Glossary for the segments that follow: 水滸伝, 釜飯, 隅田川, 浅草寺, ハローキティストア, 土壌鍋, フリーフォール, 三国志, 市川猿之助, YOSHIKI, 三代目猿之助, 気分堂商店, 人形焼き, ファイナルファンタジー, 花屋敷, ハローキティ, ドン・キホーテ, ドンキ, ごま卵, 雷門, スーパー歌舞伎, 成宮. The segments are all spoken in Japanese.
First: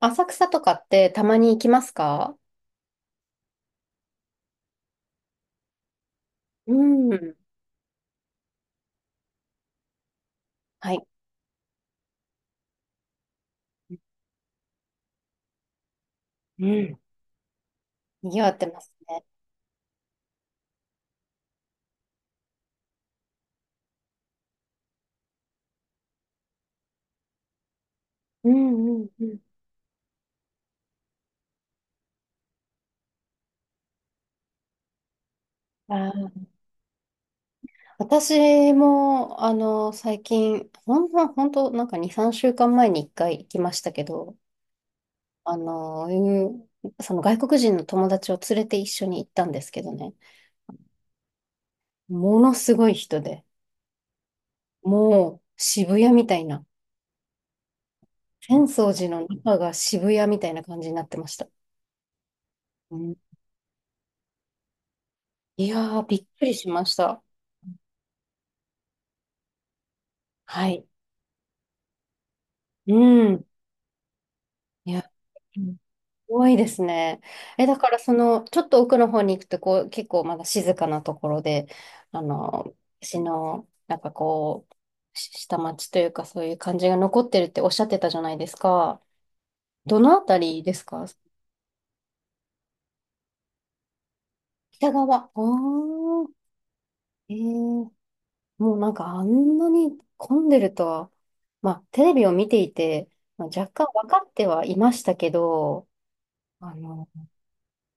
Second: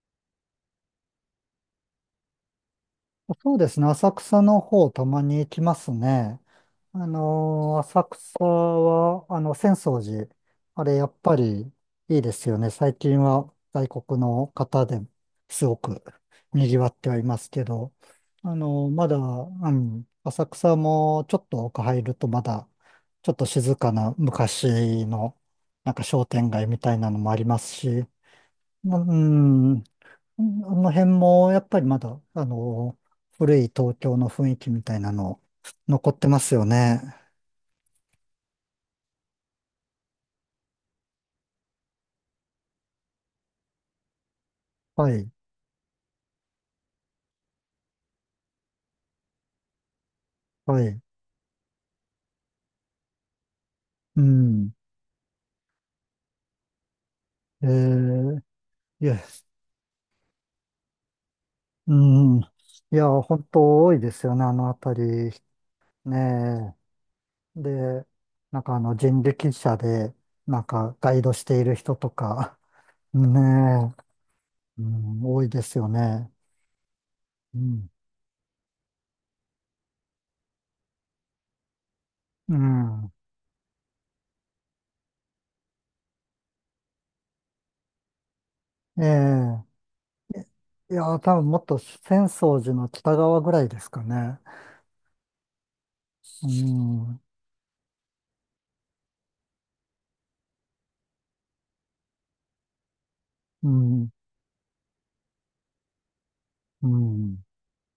浅草とかってたまに行きますか？そうですね。浅草の方、たまに行きますね。うん。浅草は、浅草寺。あはれ、い。やっぱりいいですよね。最近は外国の方ですごくう賑わっん。てはいますけど、賑わってますまだ、ね。うん、浅草もちょっと奥入るとまだ、ちょっと静かな昔の、なんか商店街みたいなのもありますし、うんううんうん。ん、うんあの辺も、やっぱりまだ、古い東京の雰囲気みたいなの、あ残ってー、ますよね。私も、最近、ほんと、なんか2、3週間前に1回行きましたけど、はい、うん、その外国人の友達を連れて一緒に行ったんですけどね、はい。ものすごい人で、うん。もう渋谷みたいな、えー、浅草い寺や、の中が渋谷みたいな感じになってました。うん。いうや、ん。本当多いですよね、あの辺り。いやー、びっくりしねました。え。で、なんか人力車で、なんはい。かガイドしている人とか、うねん。え、ういや、ん、多いうでん、すよね。多いですね。うだん。からその、ちょっと奥の方に行くと、こう、結構まだ静かなところで、うん。私の、なんかこう、下町というか、そういう感じが残ってるっておっしゃってたじゃないですか。ええ。どのあたりですいか？や、多分もっと浅草寺の北側ぐらいですかね。北側。おー、うん、えー、もうなんかあんなに混んでるとは、まあ、テレビを見ていて、まあ、う若干分ん、かってはいましたけど、あうのん、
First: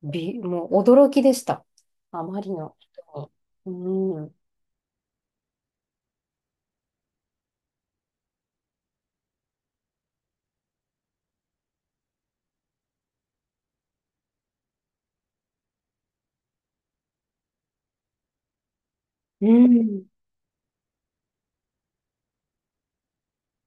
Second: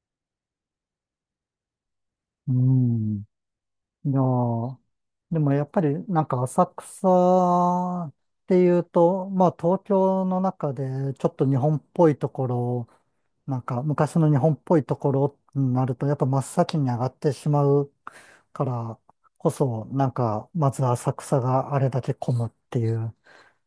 び、もう驚きでした。あまりうのん。人に。いやうん。ーでもやっぱりなんか浅草っていうと、まあ東京の中でちょっと日本っぽいところ、なんか昔の日本っぽいところになるとやっぱ真っ先に上がってしまうからうこそ、ん。なんかまず浅草があれだけ混むっていう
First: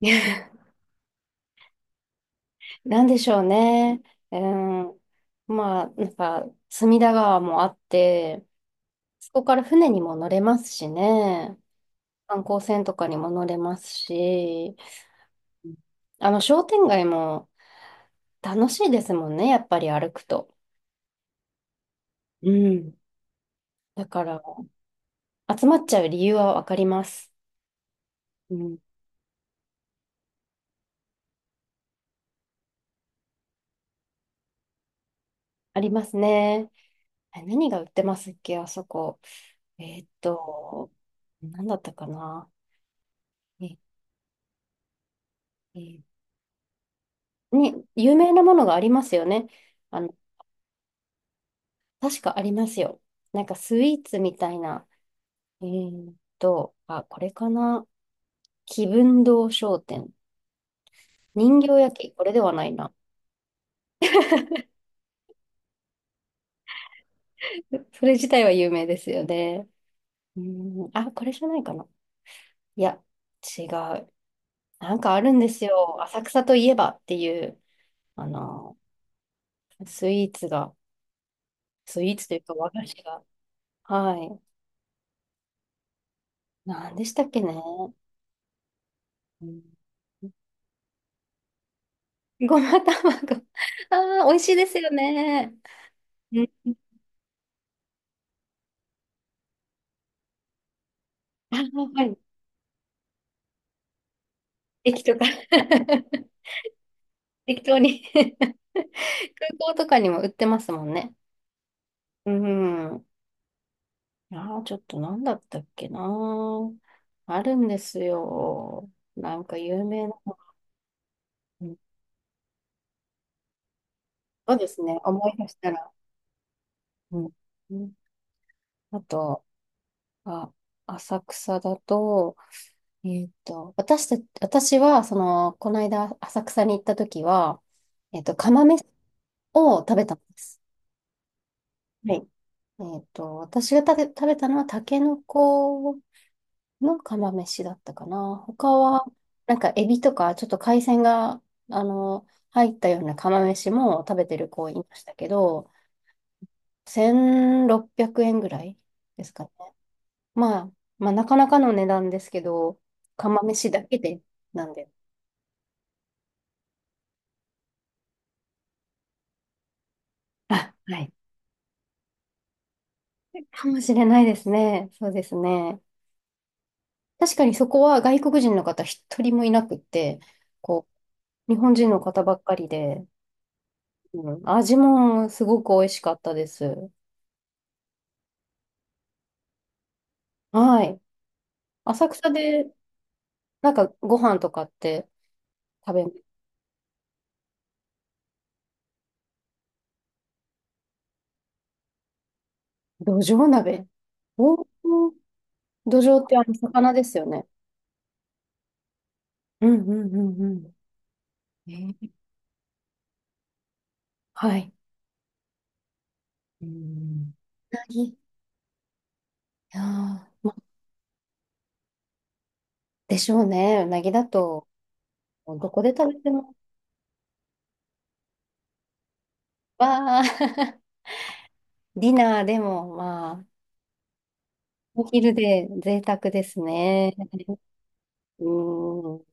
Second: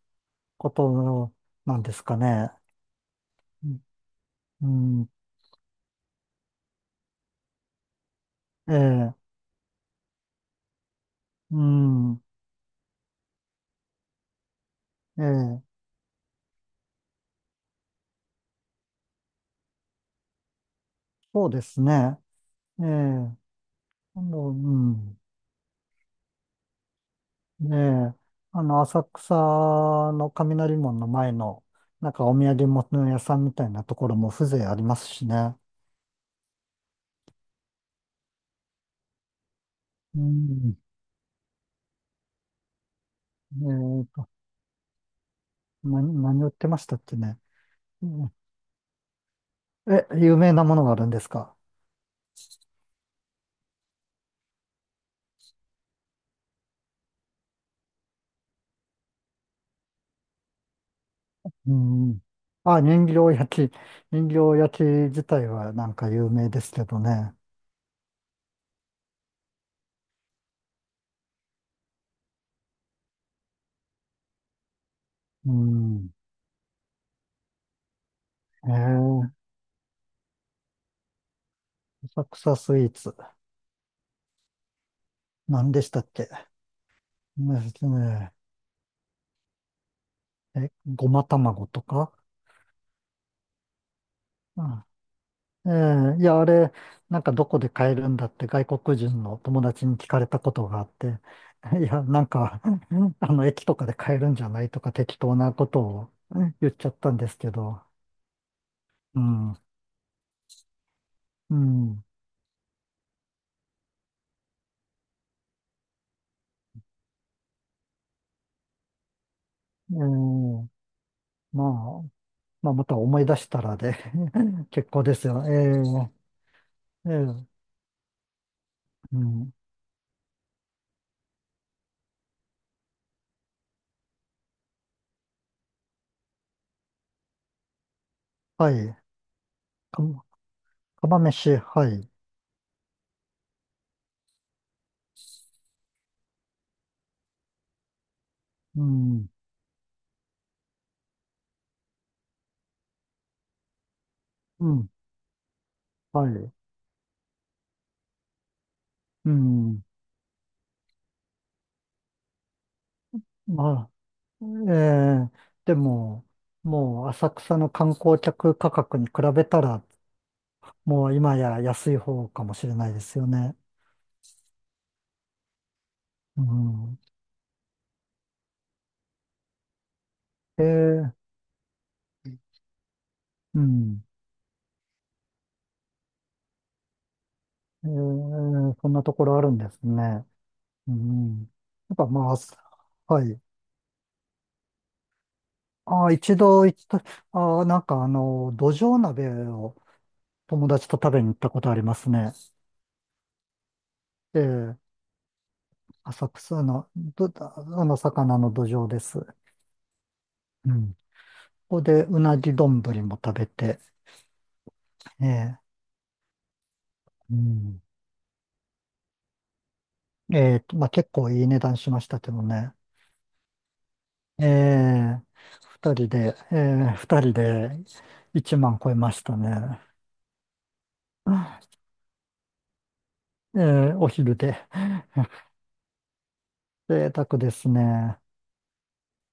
ことなんですかね。なんでしょううん、ね。うん。うんまあ、なんか、隅田川もあって、ええ、そこから船にも乗れますしね。うん、観光船とかにも乗れますし、ええ、うん、商店街も楽しいですもんね、やっぱり歩くと。そうですね。うええ、ん。だから、うん、集まっちゃう理由はわかります。ねえ、うん。浅草の雷門の前の、なんかお土産物屋さんみたいなところも風情ありますしね。ありますね。何が売ってますっけ、あそこ。えーっうん、ねと、何だったかな。え、えっと、な、え何売ってましたっけね。に、う有名ん。なものがありますよね。あの、有名なものがあるんですか？確かありますよ。なんかスイーツみたいな。あ、これかな。気分堂商店。人う形焼き、ん。これではないあ、な。人形焼き。人形焼き自体はなんか有名ですけどね。それ自体は有名ですよね。うん、あ、これじゃないかな。いや、違う。なんかあるんでうすよ。ん。浅草といえばっていう、あえの、ー、スイーツが。スイー浅ツというか草和ス菓イー子ツ。が。はい。何でしたっけ何でしたっけね。ね、ねうん、え、ごま卵とか。ごま卵。ああ、美味しいですよね。ええ、いや、うあん。れ、なんかどこで買えるんだって外国人の友達に聞かれたことがあって、あ いー、や、はい。なんか、駅とかで買えるんじゃないとか駅と適か 当なことを ね言っちゃったんですけ適当ど、に 空うん、港とかにも売ってますもんね。うん、うん。ああ、ちょっと何だったっけな。あるんですよ。なんか有ええ、名な。まうん。あ、まあ、また思い出したらで そうで す結ね。構です思いよ。出したら。ええ、えうん。え、うん。あうと、ん、あ、浅草だと、えーっと、私私は、この間、浅草に行った時は、釜は飯い、を食か、べたんです。釜飯、はい、はい。私がたけ食べたのは、タケノコの釜飯だったかな。他うは、ん、なんか、エビとか、ちょっと海鮮が、あの、入ったような釜飯も食べてるう子いまん、したけど、はい、1600円ぐらいでうすかね。ん、まあ、まあ、なかなかの値段ですけど、釜飯だまあけで、なえんで。えでも、もう浅草の観光客価格に比べたら、あ、はもい。う今や安い方かもしれないですよね。かもしれないですね。そうですね。うん。確かにそこは外国人の方一人もいなくって、こええう、日本人の方ばっかりで、うん。うん、味もすごく美味しかったです。ええそんなところあるんですね。はうい。ん。やっぱ浅草まあ、で、はい。なんかご飯とかって食ああ、べ、一度行った、ああ、なんか土壌鍋を友達と食べに行ったことありますね。どじょう鍋。おー、ええどじょうっ浅てあの草の、魚ですよど、ね。あの、魚の土壌です。うんうんうんううん。こん。こでうなぎ丼も食べて、はい。ええ、うん。ううん。なぎ。いやー、まあ、結構いい値段しましたけどね。でしょうね。うなぎだえと、え、どこで二人食べてで、も、ええ、二人で1万超えましたね。わー、ディナーでも、まあ、ええ、お昼で。お昼 で贅沢です贅ね。沢ですね。うん。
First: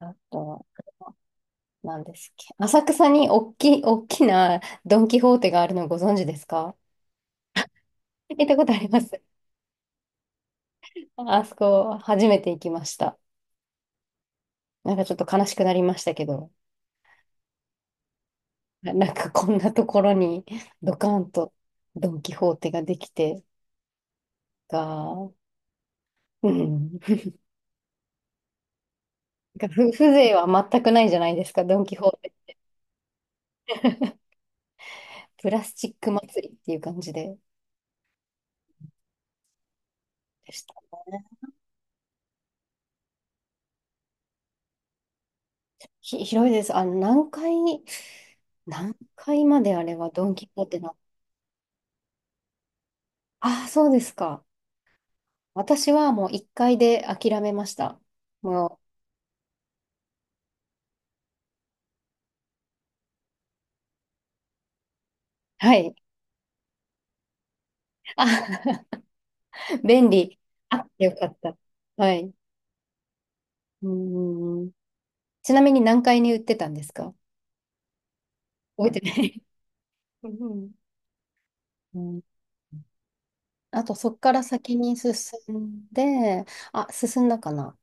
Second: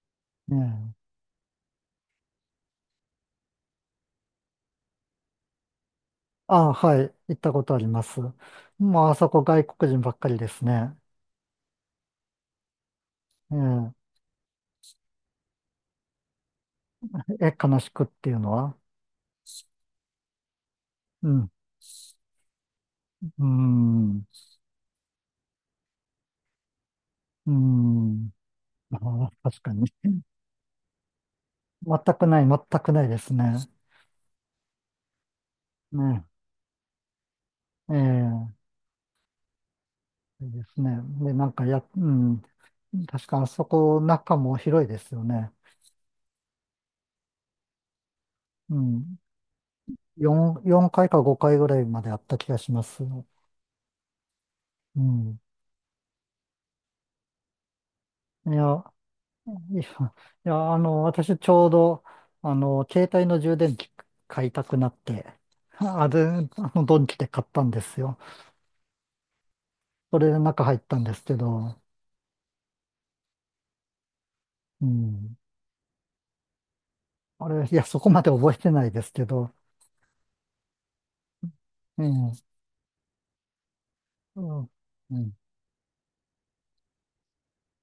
あえと、え、何ですっけ。浅草に大きなドン・キホーテがあるのご存知ですああ、か？はい。行ったことあります。行ったことありまもうあす。そこ外国人ばっかりですね。あそこ、初めて行きました。えなんかちょっと悲しくなりましたけど、え、悲しくっていうのは？なんかこんなところにドカうンん。とドン・キホーテができてうん。が、うん。うん。ああ、確なんかかに。風情は全くないじゃないですか、ドン・キ全ホーくない、テ。全くないですね。プラスチックね。祭りっていう感じで。ええいいでしでたすね。ね。で、なんかや、うん。確かあそこ中も広いですよね。広いです。何階、う何ん。階まであれはドン・キホ4、ーテ4な。回か5回ぐらいまであった気がします。ああ、そうですか。うん。私はもう1階で諦めました。いや、も いや、いや、私ちょうど、携帯の充電器買いたくなって、う、はい。あれ、ドンキで買ったんですよ。あ、便それ利。で中入っあ、たんよですかけった。ど、はい。うんん。うん。ちなみに何階に売ってたんですか？あれ、いや、そこまで覚えてな覚いえてでなすけい。ど、うんううんうん。ん。あと、そこかうらん。先に進うんんで、あ、進んだかな。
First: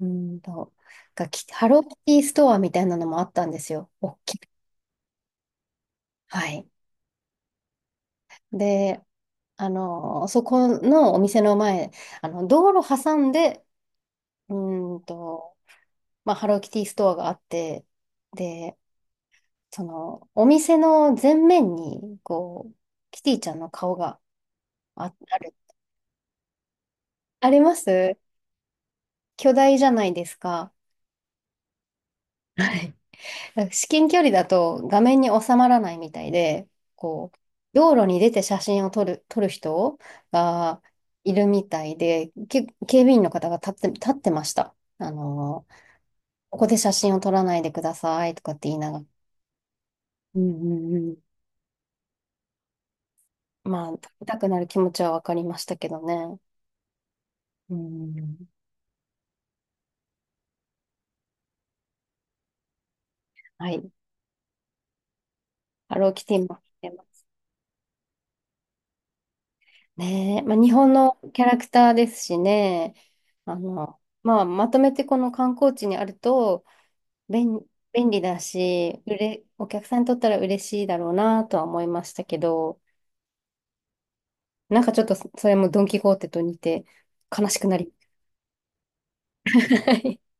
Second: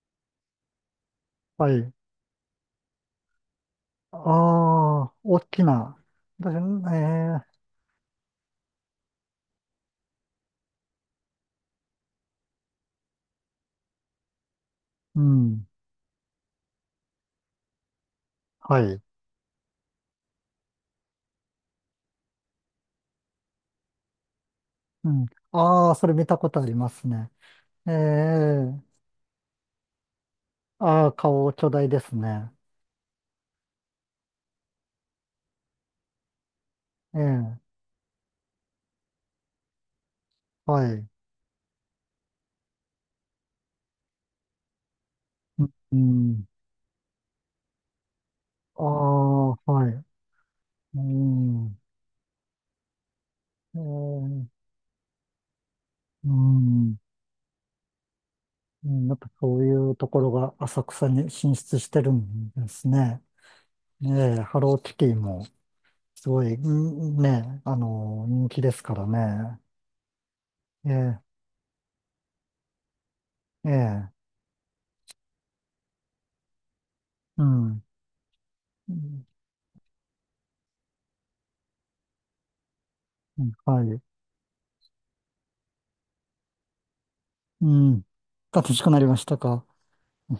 うーんと、ハはローい。キティストアみたいなのもあったんですよ。ああ、大きな。はだね、い。えー、で、そこのお店の前、道路挟んで、うーんうと、ん。まあ、ハローキティストアがあって、で、はい。その、お店の前面に、こう、キティちゃんの顔がうあ、ん。ある。ああ、それ見たことありますね。ありまえす。え巨大じゃないですか。ああー、顔巨大ですね。はい。なんか至近距離だと画面に収まらないみたいで、こう、ええ道路に出て写真を撮る人がはい。いるみたいで、警備員の方が立ってました。うん。ここで写真を撮らないでくださいとかって言いあながら。あ、はい。うんううんうん。ん。まあ、撮りたくええなる気持ちはわかりましたけどうね。ん。うん。うんやっぱそういうところが浅草に進出してるんですね。はい。ええハローキティもハローキすティごい、も来てまうんすね、人気ですからね。ね。まあ、日本のええキャラクターですしね。ええまあ、まとめてこの観光地にあると、う便、ん。便利だうし、んお客さんにとったら嬉しいだろうなとは思いましたけど、うんはい。なんかちょっとそれもドン・キホーテと似て悲しくうなり、ん。楽しくなりましたか？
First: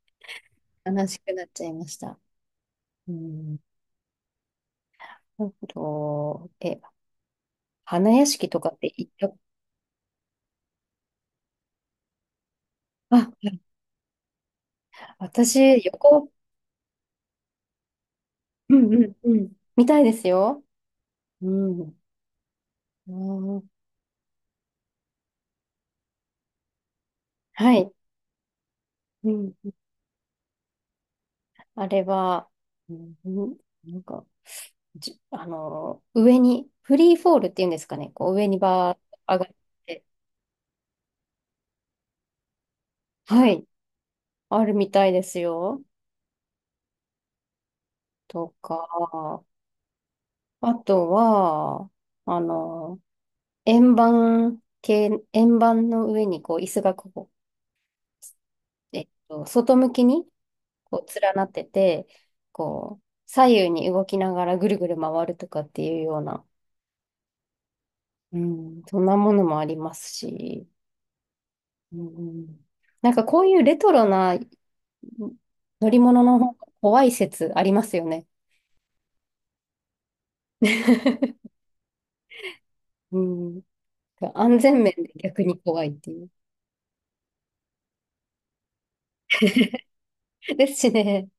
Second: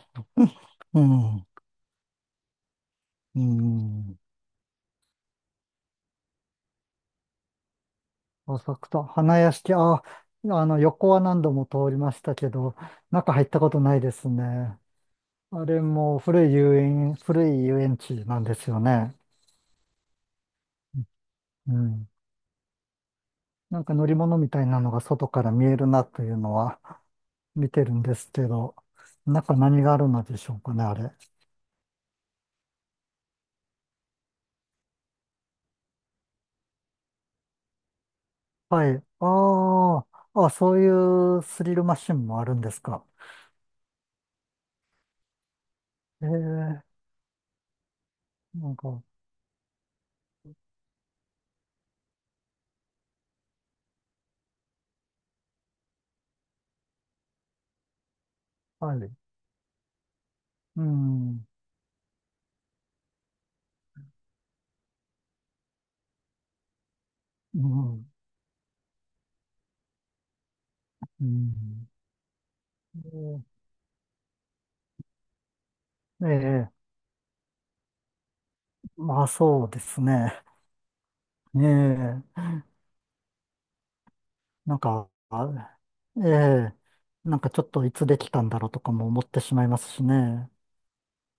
う悲しくなん。っちゃいました。ううん。ん。あと、花屋敷とか浅って草、行った、花屋敷、あ、横は何度も通りましたけど、あ、中入ったことないですね。あ私、れも横、古い遊園地なんですうよんうんね。うん、みたいですよ。ううん。ん。うん、なんか乗り物みたいなのが外から見えるなというのは見はてい。るんですけど、う中ん。何があるのでしょうかね、あれ。あれは、うん、なんか、上に、フリーフォールっていうんですかね。こう上にはバい。ーッと上がって、ああ、あ、そういうスリルマシンもあるんですか？はい、あるみたいですよ。ええとなんか、か、あとは、あの、円盤系、円盤の上にこう椅子がこはう、い。外向きにうこう連なん、ってて、こう、左右に動きながらぐるぐる回るとかっていうような、うん、うん、そんなものもありますし、うん。うん、なんかえこういうレトロな乗り物えの方がええ怖い説ありますよね。まあそうですね。ええうん。安全なん面か、で逆あに怖いってえいう。えなんかちょっといつできたんだろうとかも思ってしまいますしね。ですしね、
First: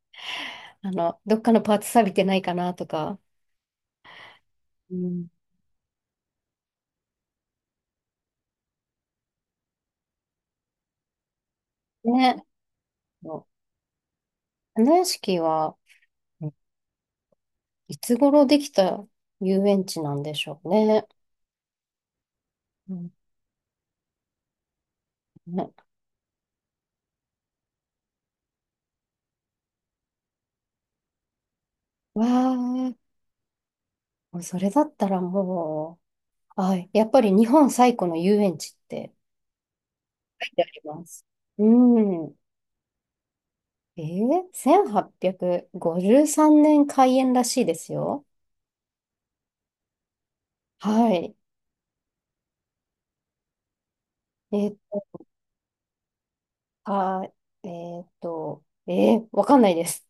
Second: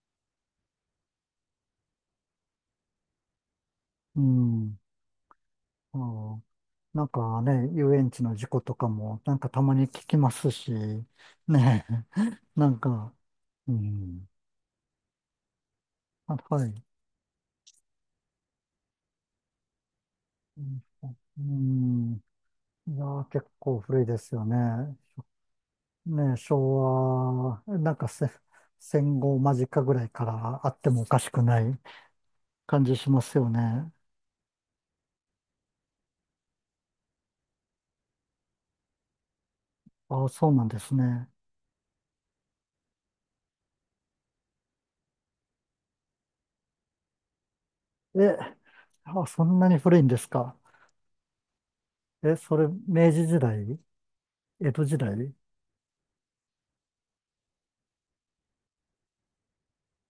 どっかのパーツ錆びてないかなとか。うん、うん。ああなんかね、遊園地の事故とかも、なんかたまに聞きますし、ねえ、ね。なんか、うん、花屋敷は、あ、うん、はい。いつ頃できた遊園地なんでしょううね。ん、うんういやん。ー、結構古いですよね。ね。ね、昭和、なんか戦後間近ぐらいからあってもおかしくないわあ、感じもしますよね。うそれだったらもう、あ、やっぱり日本最古の遊園地ってああ、書いそうてなあんでりすます。ね。うん。1853年開園らしいですよ。え、あ、そんなに古いんですか？はい。え、それ、明治時代、え江っ戸時と、代、うあ、えわかんないです。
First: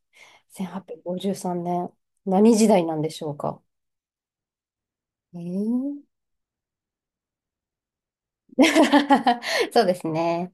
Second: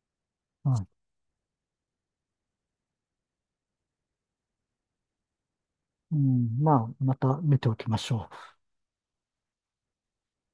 ん、1853年。何時代なんでしょうか。えー、うん、まあ、また見ておきましょう。そうですね。